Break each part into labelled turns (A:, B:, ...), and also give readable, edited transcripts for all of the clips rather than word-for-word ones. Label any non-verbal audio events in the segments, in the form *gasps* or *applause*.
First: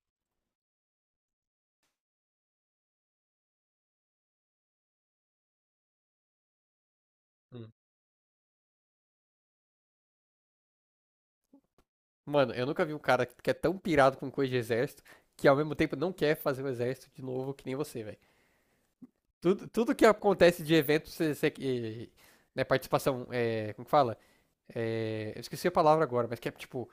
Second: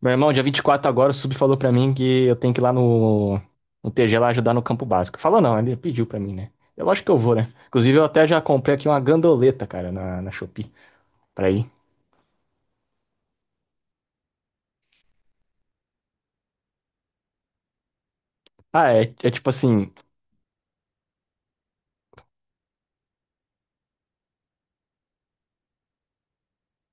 A: Meu irmão, dia 24 agora, o Sub falou pra mim que eu tenho que ir lá no TG lá ajudar no campo básico. Falou não, ele pediu pra mim, né? É lógico que eu vou, né?
B: Hum.
A: Inclusive, eu até já comprei aqui uma gandoleta, cara, na Shopee, pra ir.
B: Mano, eu nunca vi um cara que é tão pirado com coisa de exército que ao mesmo tempo não quer fazer o exército de novo que nem você, velho.
A: Ah, é tipo
B: Tudo,
A: assim,
B: tudo que acontece de evento, né, participação, é, como que fala? É, eu esqueci a palavra agora, mas que é tipo,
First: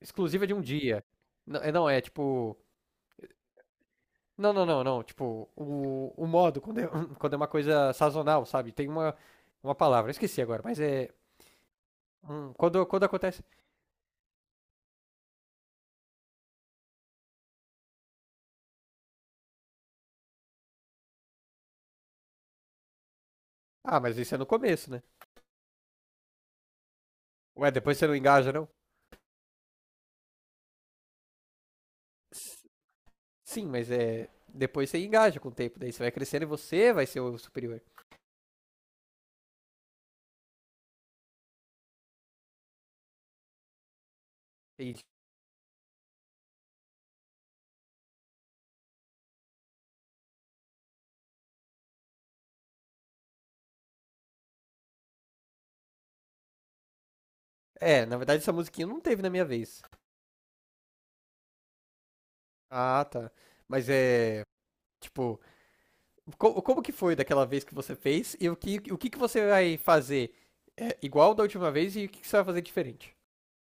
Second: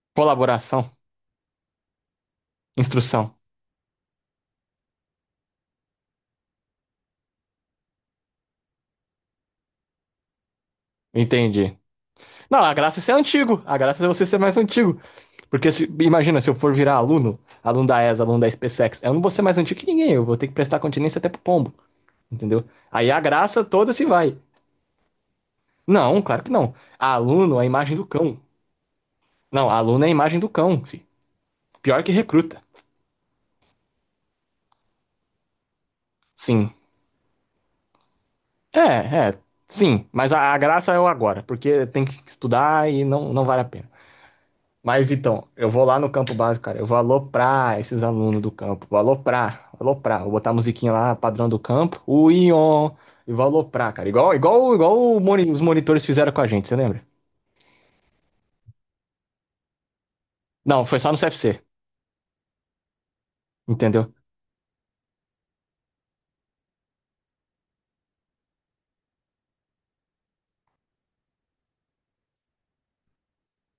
B: exclusiva de um
A: colaboração,
B: dia. Não, é, não, é tipo.
A: instrução.
B: Não. Tipo, o modo, *laughs* *clears throat* quando é uma coisa sazonal, sabe? Tem uma palavra, eu esqueci agora, mas é.
A: Entendi. Não, a graça é
B: Quando
A: ser
B: acontece.
A: antigo. A graça é você ser mais antigo. Porque imagina, se eu for virar aluno, aluno da ESA, aluno da SpaceX, eu não vou ser mais antigo que ninguém. Eu vou ter que prestar continência até pro pombo, entendeu? Aí a graça toda
B: Ah,
A: se
B: mas isso
A: vai.
B: é no começo, né?
A: Não, claro que não. Aluno, a
B: Ué,
A: imagem
B: depois
A: do
B: você não
A: cão.
B: engaja,
A: Não, aluno é a imagem do cão, fi.
B: não?
A: Pior que recruta.
B: Sim, mas é. Depois você engaja com o tempo, daí você vai crescendo e
A: Sim.
B: você vai ser o superior.
A: É, é. Sim, mas a graça é o agora, porque tem que estudar e não, não vale a pena.
B: Entendi.
A: Mas então, eu vou lá no campo básico, cara. Eu vou aloprar esses alunos do campo. Vou aloprar, aloprar. Vou botar a musiquinha lá, padrão do campo. O Ion. E vou aloprar, cara. Igual os monitores fizeram com a gente, você lembra?
B: É, na verdade essa musiquinha não teve na minha vez.
A: Não, foi só no CFC,
B: Ah, tá. Mas
A: entendeu?
B: é. Tipo, como que foi daquela vez que você fez e que você vai fazer é, igual da última vez e que você vai fazer diferente?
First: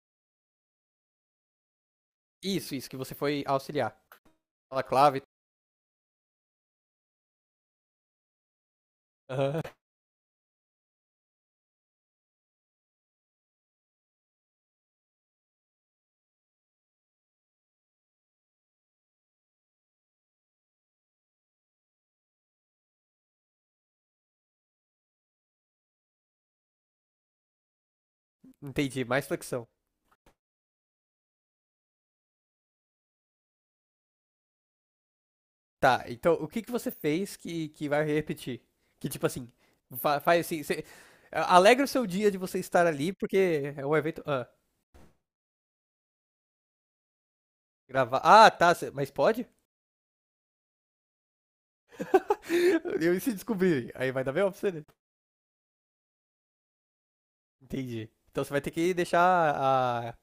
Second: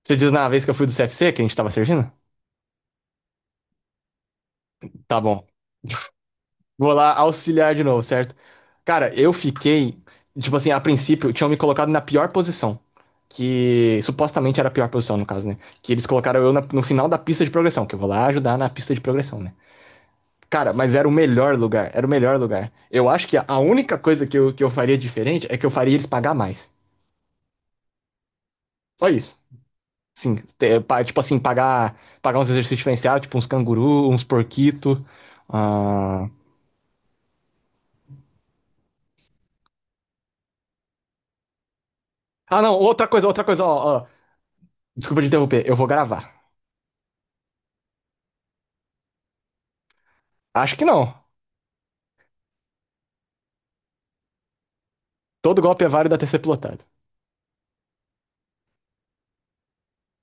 A: Você diz na vez que eu fui do CFC, que a gente tava servindo?
B: Isso, que você foi auxiliar. Fala
A: Tá
B: clave.
A: bom. Vou lá auxiliar de novo, certo? Cara, eu
B: Aham.
A: fiquei, tipo assim, a princípio, tinham me colocado na pior posição. Que supostamente era a pior posição, no caso, né? Que eles colocaram eu no final da pista de progressão, que eu vou lá ajudar na pista de progressão, né? Cara, mas era o melhor lugar, era o melhor lugar. Eu acho que a única coisa que eu faria diferente é que eu faria eles pagar mais.
B: Entendi,
A: Só
B: mais
A: isso.
B: flexão.
A: Sim, tipo assim, pagar uns exercícios diferenciados, tipo uns canguru, uns porquito.
B: Tá,
A: Ah,
B: então o que que você fez que vai repetir? Que tipo assim, faz assim, você, alegra o seu dia de você
A: ah, não,
B: estar ali,
A: outra coisa,
B: porque é
A: ó,
B: um
A: ó.
B: evento. Ah,
A: Desculpa te interromper, eu vou gravar.
B: gravar. Ah, tá, mas pode?
A: Acho que não.
B: *laughs* Eu e se descobrirem, aí vai dar bem pra você, né?
A: Todo golpe é válido até ser plotado.
B: Entendi. Então você vai ter que deixar a,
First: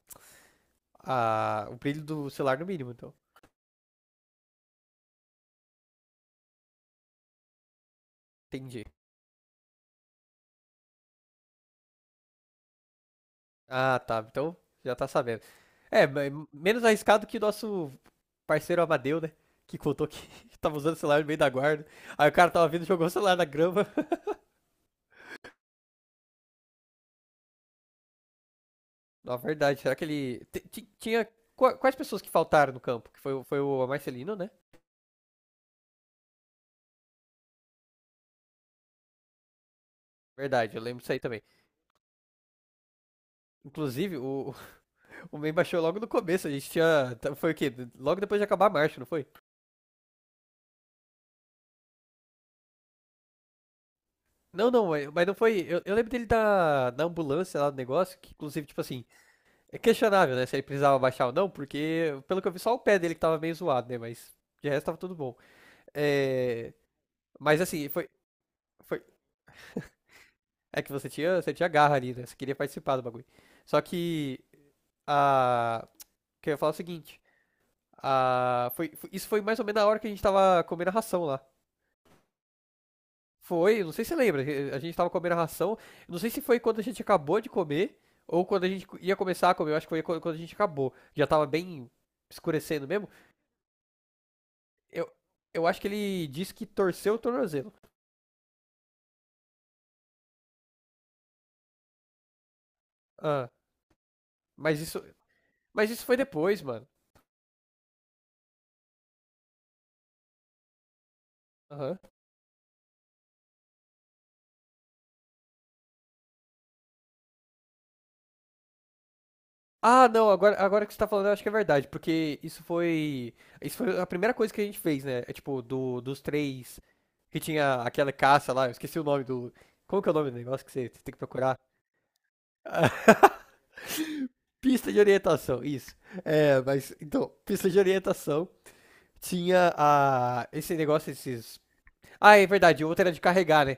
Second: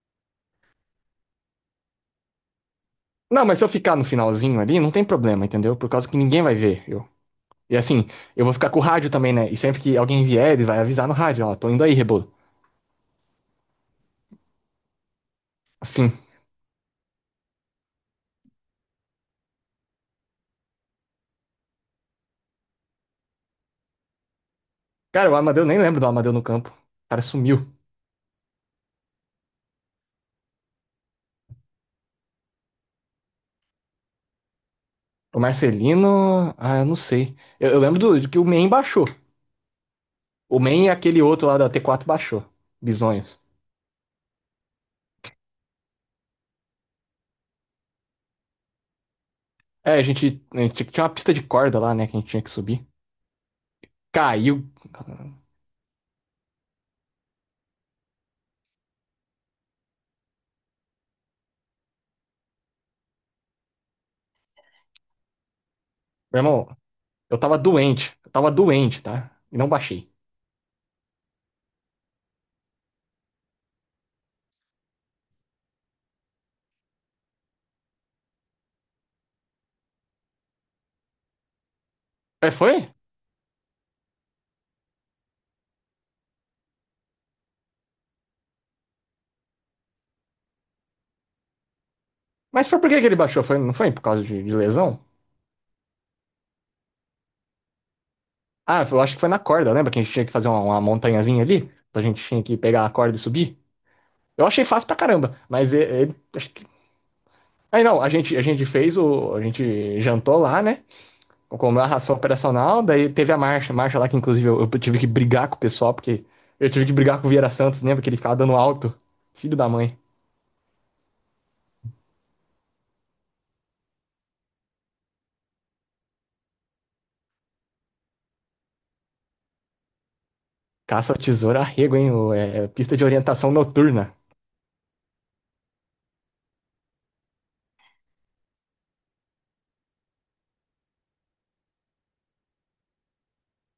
B: o brilho do celular no mínimo, então.
A: Não, mas se eu ficar no finalzinho ali, não tem problema, entendeu? Por causa que ninguém vai ver eu. E assim, eu vou ficar com o
B: Entendi.
A: rádio também, né? E sempre que alguém vier, ele vai avisar no rádio, ó, tô indo aí, Rebolo.
B: Ah, tá, então já tá sabendo. É,
A: Assim.
B: mas menos arriscado que o nosso parceiro Amadeu, né? Que contou que *laughs* tava usando o celular no meio da guarda. Aí o cara tava vindo, jogou o celular na grama. *laughs*
A: Cara, o Amadeu, nem lembro do Amadeu no campo. O cara sumiu.
B: Na verdade, será que ele. Tinha. Quais pessoas que faltaram no campo? Que foi, foi o Marcelino, né?
A: O Marcelino, ah, eu não sei. Eu lembro de que o Men baixou. O
B: Verdade, eu
A: Men e
B: lembro disso aí
A: aquele
B: também.
A: outro lá da t quatro baixou. Bisonhos.
B: Inclusive, *laughs* o Mem baixou logo no começo, a gente tinha. Foi o quê? Logo depois de acabar a marcha, não foi?
A: É, a gente tinha uma pista de corda lá, né, que a gente tinha que subir. Caiu.
B: Não, não, mas não foi. Eu lembro dele da ambulância lá do negócio, que inclusive, tipo assim, é questionável, né? Se ele precisava baixar ou não, porque, pelo que eu vi, só o pé dele que tava meio zoado, né? Mas de resto tava tudo bom.
A: Meu
B: É,
A: irmão, eu tava
B: mas assim,
A: doente. Eu tava doente,
B: foi.
A: tá? E não baixei.
B: É que você tinha garra ali, né? Você queria participar do bagulho. Só que a. Que eu ia falar o seguinte. A, isso foi mais ou menos na hora que a gente tava comendo a ração lá.
A: É, foi?
B: Foi, não sei se você lembra, a gente tava comendo a ração. Não sei se foi quando a gente acabou de comer ou quando a gente ia começar a comer. Eu acho que foi quando a gente acabou. Já tava bem
A: Mas foi
B: escurecendo
A: por que que
B: mesmo.
A: ele baixou? Foi, não foi por causa de lesão?
B: Eu, eu acho que ele disse que torceu o tornozelo.
A: Ah, eu acho que foi na corda, lembra que a gente tinha que fazer uma montanhazinha ali? A gente tinha que pegar a corda e
B: Ah,
A: subir? Eu achei
B: mas
A: fácil pra
B: isso,
A: caramba, mas
B: mas isso foi
A: acho
B: depois,
A: que...
B: mano.
A: Aí não, a gente fez o. A gente jantou lá, né? Comeu a
B: Aham.
A: ração operacional, daí teve a marcha. Marcha lá que, inclusive, eu tive que brigar com o pessoal, porque eu tive que brigar com o Vieira Santos, lembra que ele ficava dando alto? Filho da mãe.
B: Ah, não, agora que você tá falando, eu acho que é verdade, porque isso foi. Isso foi a primeira coisa que a gente fez, né? É tipo, dos três que tinha aquela caça lá, eu esqueci o nome do. Como que é o nome do negócio que você tem
A: Caça ao
B: que
A: tesouro
B: procurar?
A: arrego, hein? É pista de orientação noturna.
B: Pista de orientação, isso. É, mas então, pista de orientação tinha a, esse negócio, esses. Ah, é verdade, o outro era de carregar, né?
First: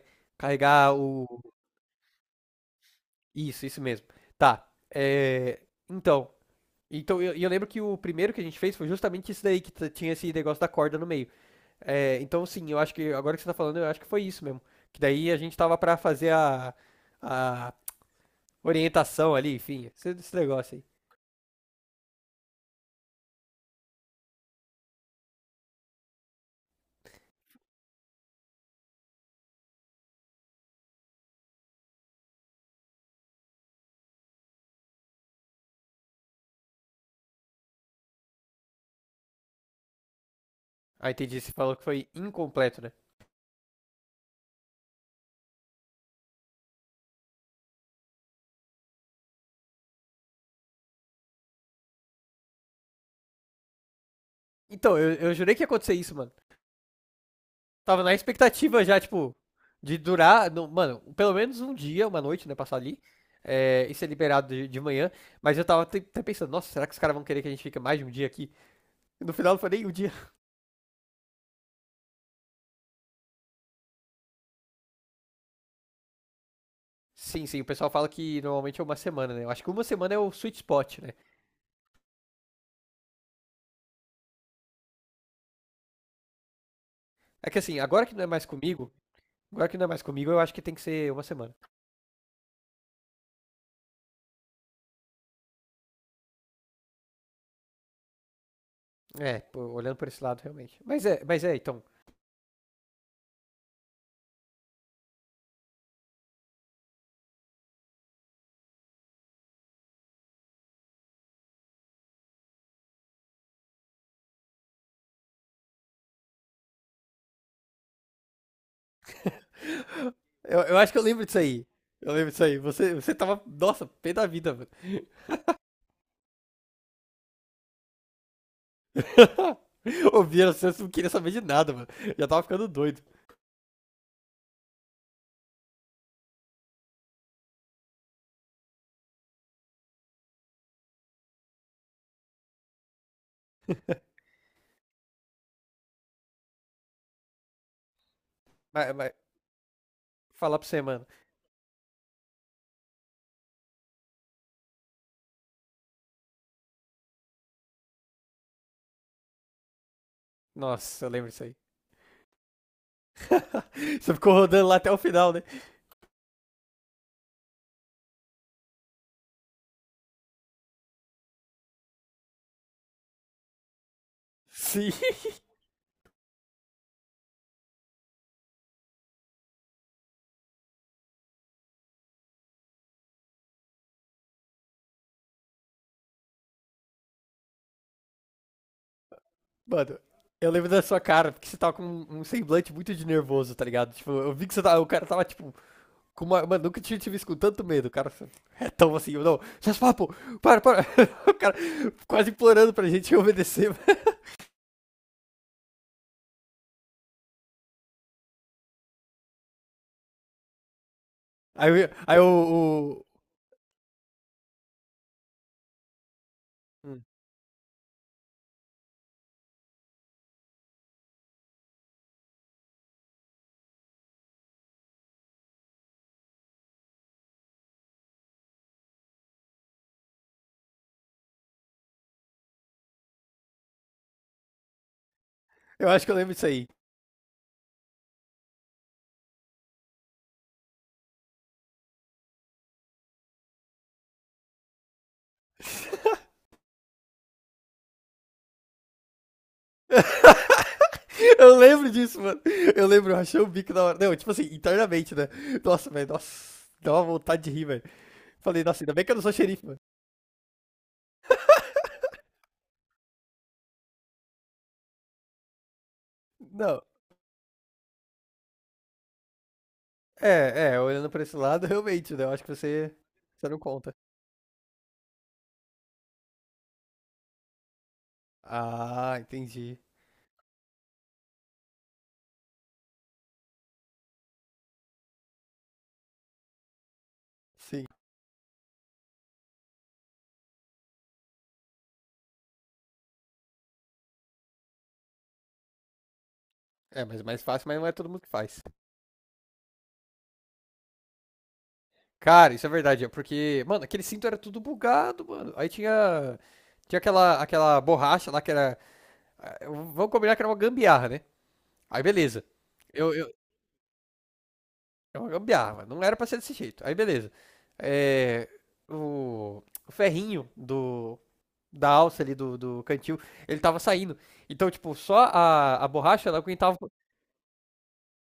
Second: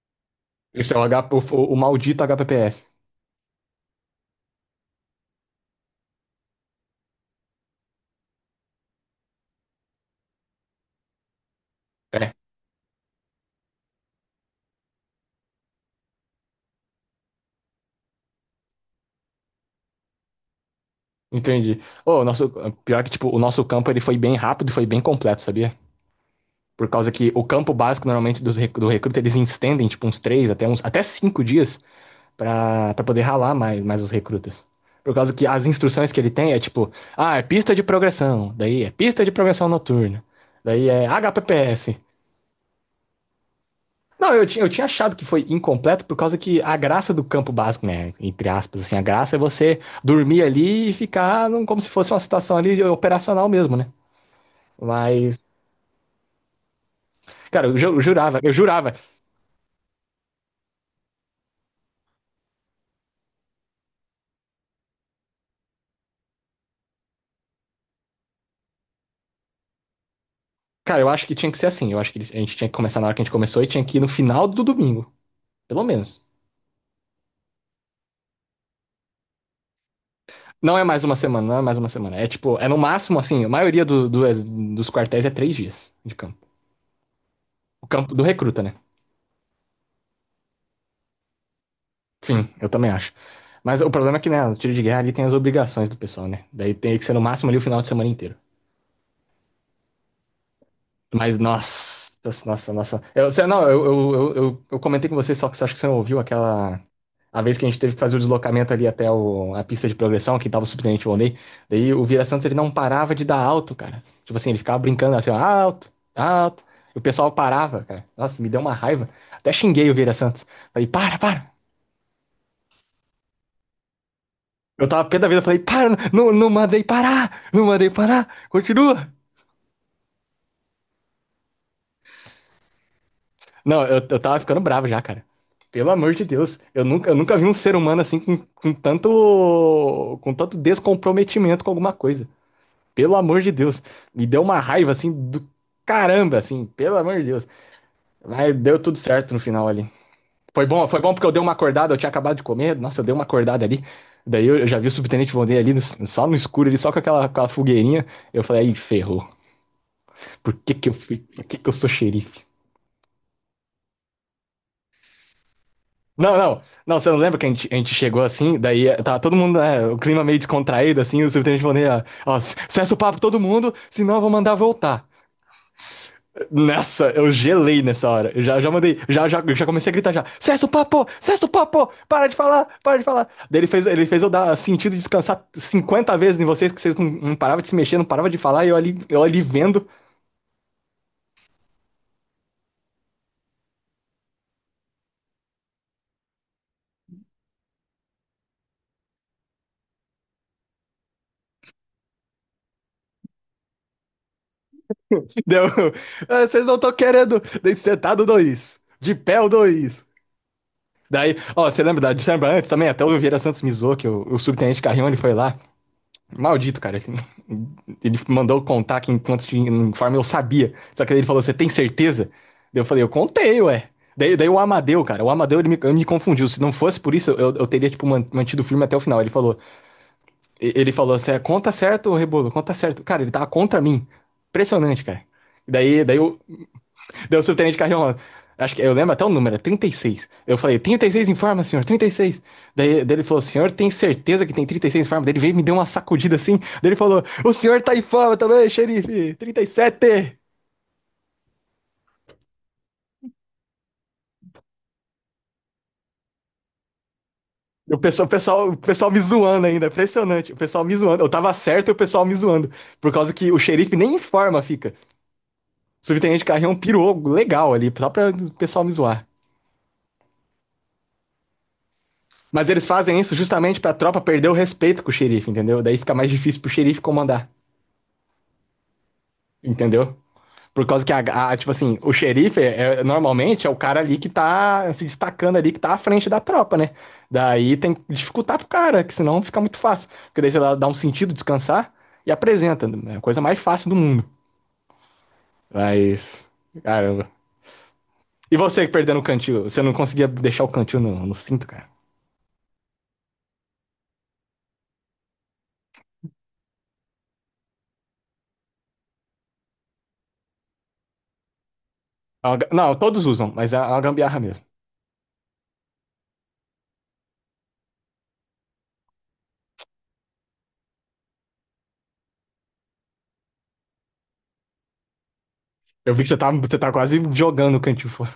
A: Isso
B: Carregar
A: é o,
B: o.
A: H, o, o maldito HPPS.
B: Isso mesmo. Tá. É, então. Então, eu lembro que o primeiro que a gente fez foi justamente isso daí, que tinha esse negócio da corda no meio. É,
A: É,
B: então, sim, eu acho que agora que você tá falando, eu acho que foi isso mesmo. Que daí a gente tava pra fazer a orientação ali, enfim, esse negócio aí.
A: entendi. Ô, o nosso, pior que, tipo, o nosso campo ele foi bem rápido e foi bem completo, sabia? Por causa que o campo básico, normalmente, do recruta, eles estendem, tipo, uns três até até 5 dias pra poder ralar mais, mais os recrutas. Por causa que as instruções que ele tem é, tipo, ah, é pista de progressão, daí é pista de progressão noturna, daí é
B: Ah, entendi, você falou que
A: HPPS.
B: foi incompleto, né?
A: Não, eu tinha achado que foi incompleto por causa que a graça do campo básico, né? Entre aspas, assim, a graça é você dormir ali e ficar como se fosse uma situação ali operacional mesmo, né?
B: Então, eu
A: Mas,
B: jurei que ia acontecer isso, mano.
A: cara, eu
B: Tava na
A: jurava, eu
B: expectativa
A: jurava.
B: já, tipo, de durar, não- mano, pelo menos um dia, uma noite, né, passar ali. É, e ser liberado de manhã. Mas eu tava até pensando, nossa, será que os caras vão querer que a gente fique mais de um dia aqui? E no final não foi nem um dia. *laughs*
A: Cara, eu acho que tinha que ser assim. Eu acho que a gente tinha que começar na hora que a gente começou e tinha que ir no final do domingo, pelo menos.
B: Sim, sim, o pessoal fala que normalmente é uma semana, né? Eu acho que uma semana é o sweet
A: Não é
B: spot,
A: mais
B: né?
A: uma semana, não é mais uma semana. É tipo, é no máximo, assim, a maioria dos quartéis é 3 dias de campo.
B: É que assim,
A: O
B: agora
A: campo
B: que
A: do
B: não é mais
A: recruta, né?
B: comigo, agora que não é mais comigo, eu acho que tem que ser uma semana.
A: Sim, eu também acho. Mas o problema é que, né, no tiro de guerra ali tem as obrigações do pessoal, né? Daí tem que ser no máximo ali o final de semana inteiro.
B: É, pô, olhando por esse lado, realmente.
A: Mas,
B: Mas é, então.
A: nossa, nossa, nossa. Não, eu comentei com você, só que você acha que você não ouviu aquela. A vez que a gente teve que fazer o deslocamento ali até a pista de progressão, que tava o subtenente Volney. Daí o Vila Santos ele não parava de dar alto, cara. Tipo assim, ele ficava brincando assim, ó, alto, alto. E o pessoal parava, cara. Nossa, me deu uma raiva. Até xinguei o Vila
B: *gasps*
A: Santos.
B: Eu
A: Falei,
B: acho que eu
A: para,
B: lembro disso
A: para.
B: aí. Eu lembro disso aí. Você tava, nossa, pé da vida, mano.
A: Eu tava pé da vida, eu falei, para, não, não mandei parar, não mandei parar, continua.
B: *laughs* Ouvia, você não queria saber de nada, mano. Já tava ficando doido.
A: Não, eu tava ficando bravo já, cara. Pelo amor de Deus, eu nunca vi um ser humano assim com tanto, com tanto descomprometimento com alguma coisa. Pelo amor de Deus,
B: *laughs*
A: me deu uma raiva assim do caramba, assim, pelo amor de Deus. Mas deu
B: Mas,
A: tudo
B: mas
A: certo no final ali.
B: falar pra você,
A: Foi
B: mano.
A: bom porque eu dei uma acordada, eu tinha acabado de comer, nossa, eu dei uma acordada ali. Daí eu já vi o subtenente Vonder ali, só no escuro, ali, só com aquela fogueirinha. Eu falei, aí ferrou. Por que que eu
B: Nossa, eu
A: fui?
B: lembro disso
A: Por
B: aí.
A: que que eu sou xerife?
B: *laughs* Você ficou rodando lá até o final, né?
A: Não, não, não, você não lembra que a gente chegou assim, daí tá todo mundo, né, o clima meio descontraído, assim, o subtenente falou, né, ó, cessa o papo todo mundo, senão eu vou mandar
B: Sim.
A: voltar. Nossa, eu gelei nessa hora, eu já mandei, já comecei a gritar já, cessa o papo, para de falar, para de falar. Daí ele fez eu dar sentido de descansar 50 vezes em vocês, que vocês não, não paravam de se mexer, não paravam de falar, e eu ali
B: *laughs*
A: vendo.
B: Mano, eu lembro da sua cara, porque você tava com um semblante muito de nervoso, tá ligado? Tipo, eu vi que você tava, o cara tava, tipo, com uma, mano, nunca tinha tive isso com tanto medo, cara. É tão assim, não, faz papo, para. *laughs* O cara quase implorando pra gente obedecer.
A: *laughs* Deu, ah, vocês não estão querendo, daí sentado dois, de pé o dois. Daí, ó,
B: Aí,
A: você
B: eu-
A: lembra da
B: aí
A: de lembra antes também? Até
B: o-
A: o Vieira Santos me zoou, que o subtenente Carrion, ele foi lá. Maldito, cara.
B: Hum.
A: Assim, ele mandou contar que enquanto tinha informe eu sabia. Só que daí ele falou, você tem certeza? Daí eu falei, eu contei, ué. Daí o Amadeu, cara, o Amadeu ele me confundiu. Se não fosse por isso, eu teria, tipo, mantido o filme até o final. Ele falou assim, "É, conta certo, Rebolo, conta certo." Cara, ele tava contra mim. Impressionante, cara.
B: Eu
A: Daí,
B: acho que eu
A: daí
B: lembro
A: eu.
B: disso aí.
A: Deu o subtenente Carrion. Acho que eu lembro até o número, é 36. Eu falei, 36 em forma, senhor, 36. Daí ele falou, senhor, tem certeza que tem 36 em forma? Daí ele veio e me deu uma sacudida
B: *laughs*
A: assim. Daí ele falou, o senhor tá em forma também, xerife, trinta e sete.
B: Eu lembro disso, mano. Eu lembro, eu achei o bico da hora. Não, tipo assim, internamente, né? Nossa, velho, nossa. Dá uma vontade de rir, velho.
A: E o pessoal, o
B: Falei,
A: pessoal, o
B: nossa, ainda bem que
A: pessoal
B: eu
A: me
B: não sou xerife,
A: zoando
B: mano.
A: ainda, impressionante. O pessoal me zoando. Eu tava certo e o pessoal me zoando. Por causa que o xerife nem em forma fica. O subtenente Carrion
B: Não,
A: pirou legal ali, só pra o pessoal me zoar.
B: é, é, olhando pra esse lado, *laughs* realmente, né? Eu acho que
A: Mas eles
B: você,
A: fazem isso
B: você não
A: justamente pra
B: conta.
A: tropa perder o respeito com o xerife, entendeu? Daí fica mais difícil pro xerife comandar.
B: Ah, entendi.
A: Entendeu? Por causa que, tipo assim, o xerife é, normalmente é o cara ali que tá se destacando ali, que tá à frente da tropa, né? Daí
B: Sim.
A: tem que dificultar pro cara, que senão fica muito fácil. Porque daí você dá um sentido, descansar e apresenta. Né? É a coisa mais fácil do mundo. Mas,
B: É, mas
A: caramba.
B: mais fácil, mas não é todo mundo que
A: E
B: faz.
A: você que perdendo o cantil, você não conseguia deixar o cantil no cinto, cara?
B: Cara, isso é verdade, é porque, mano, aquele cinto era tudo bugado, mano. Aí tinha, tinha aquela borracha lá que era. Ah, vamos combinar que era uma gambiarra, né? Aí beleza.
A: Não,
B: Eu,
A: todos
B: eu,
A: usam, mas é uma gambiarra mesmo.
B: é uma gambiarra, não era pra ser desse jeito. Aí beleza. É, o ferrinho da alça ali do cantil, ele tava saindo. Então, tipo, só a
A: Eu vi que
B: borracha
A: você
B: ela
A: tá, você
B: aguentava.
A: tá quase jogando o cantil fora.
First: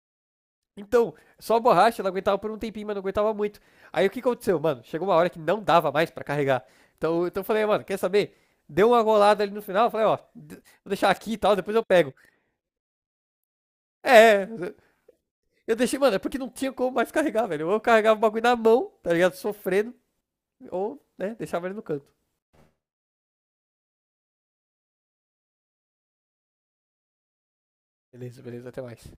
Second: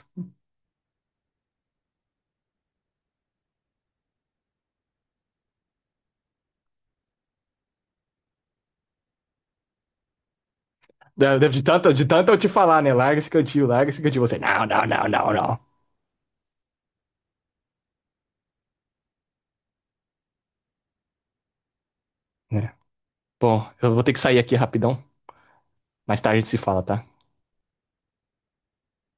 B: Então, só a borracha, ela aguentava por um tempinho, mas não aguentava muito. Aí o que aconteceu, mano? Chegou uma hora que não dava mais pra carregar. Então eu falei, "Ah, mano, quer saber? Deu uma golada ali no final, eu falei, ó, vou deixar aqui
A: De,
B: e
A: de,
B: tal,
A: de
B: depois eu
A: tanto, de
B: pego."
A: tanto eu te falar, né? Larga esse cantil, larga esse cantil. Você,
B: É,
A: não, não, não, não, não.
B: eu deixei, mano, é porque não tinha como mais carregar, velho. Ou eu carregava o bagulho na mão, tá ligado? Sofrendo, ou, né, deixava ele no canto.
A: É. Bom, eu vou ter que sair aqui rapidão. Mais tarde a gente se fala, tá?
B: Beleza, beleza, até mais.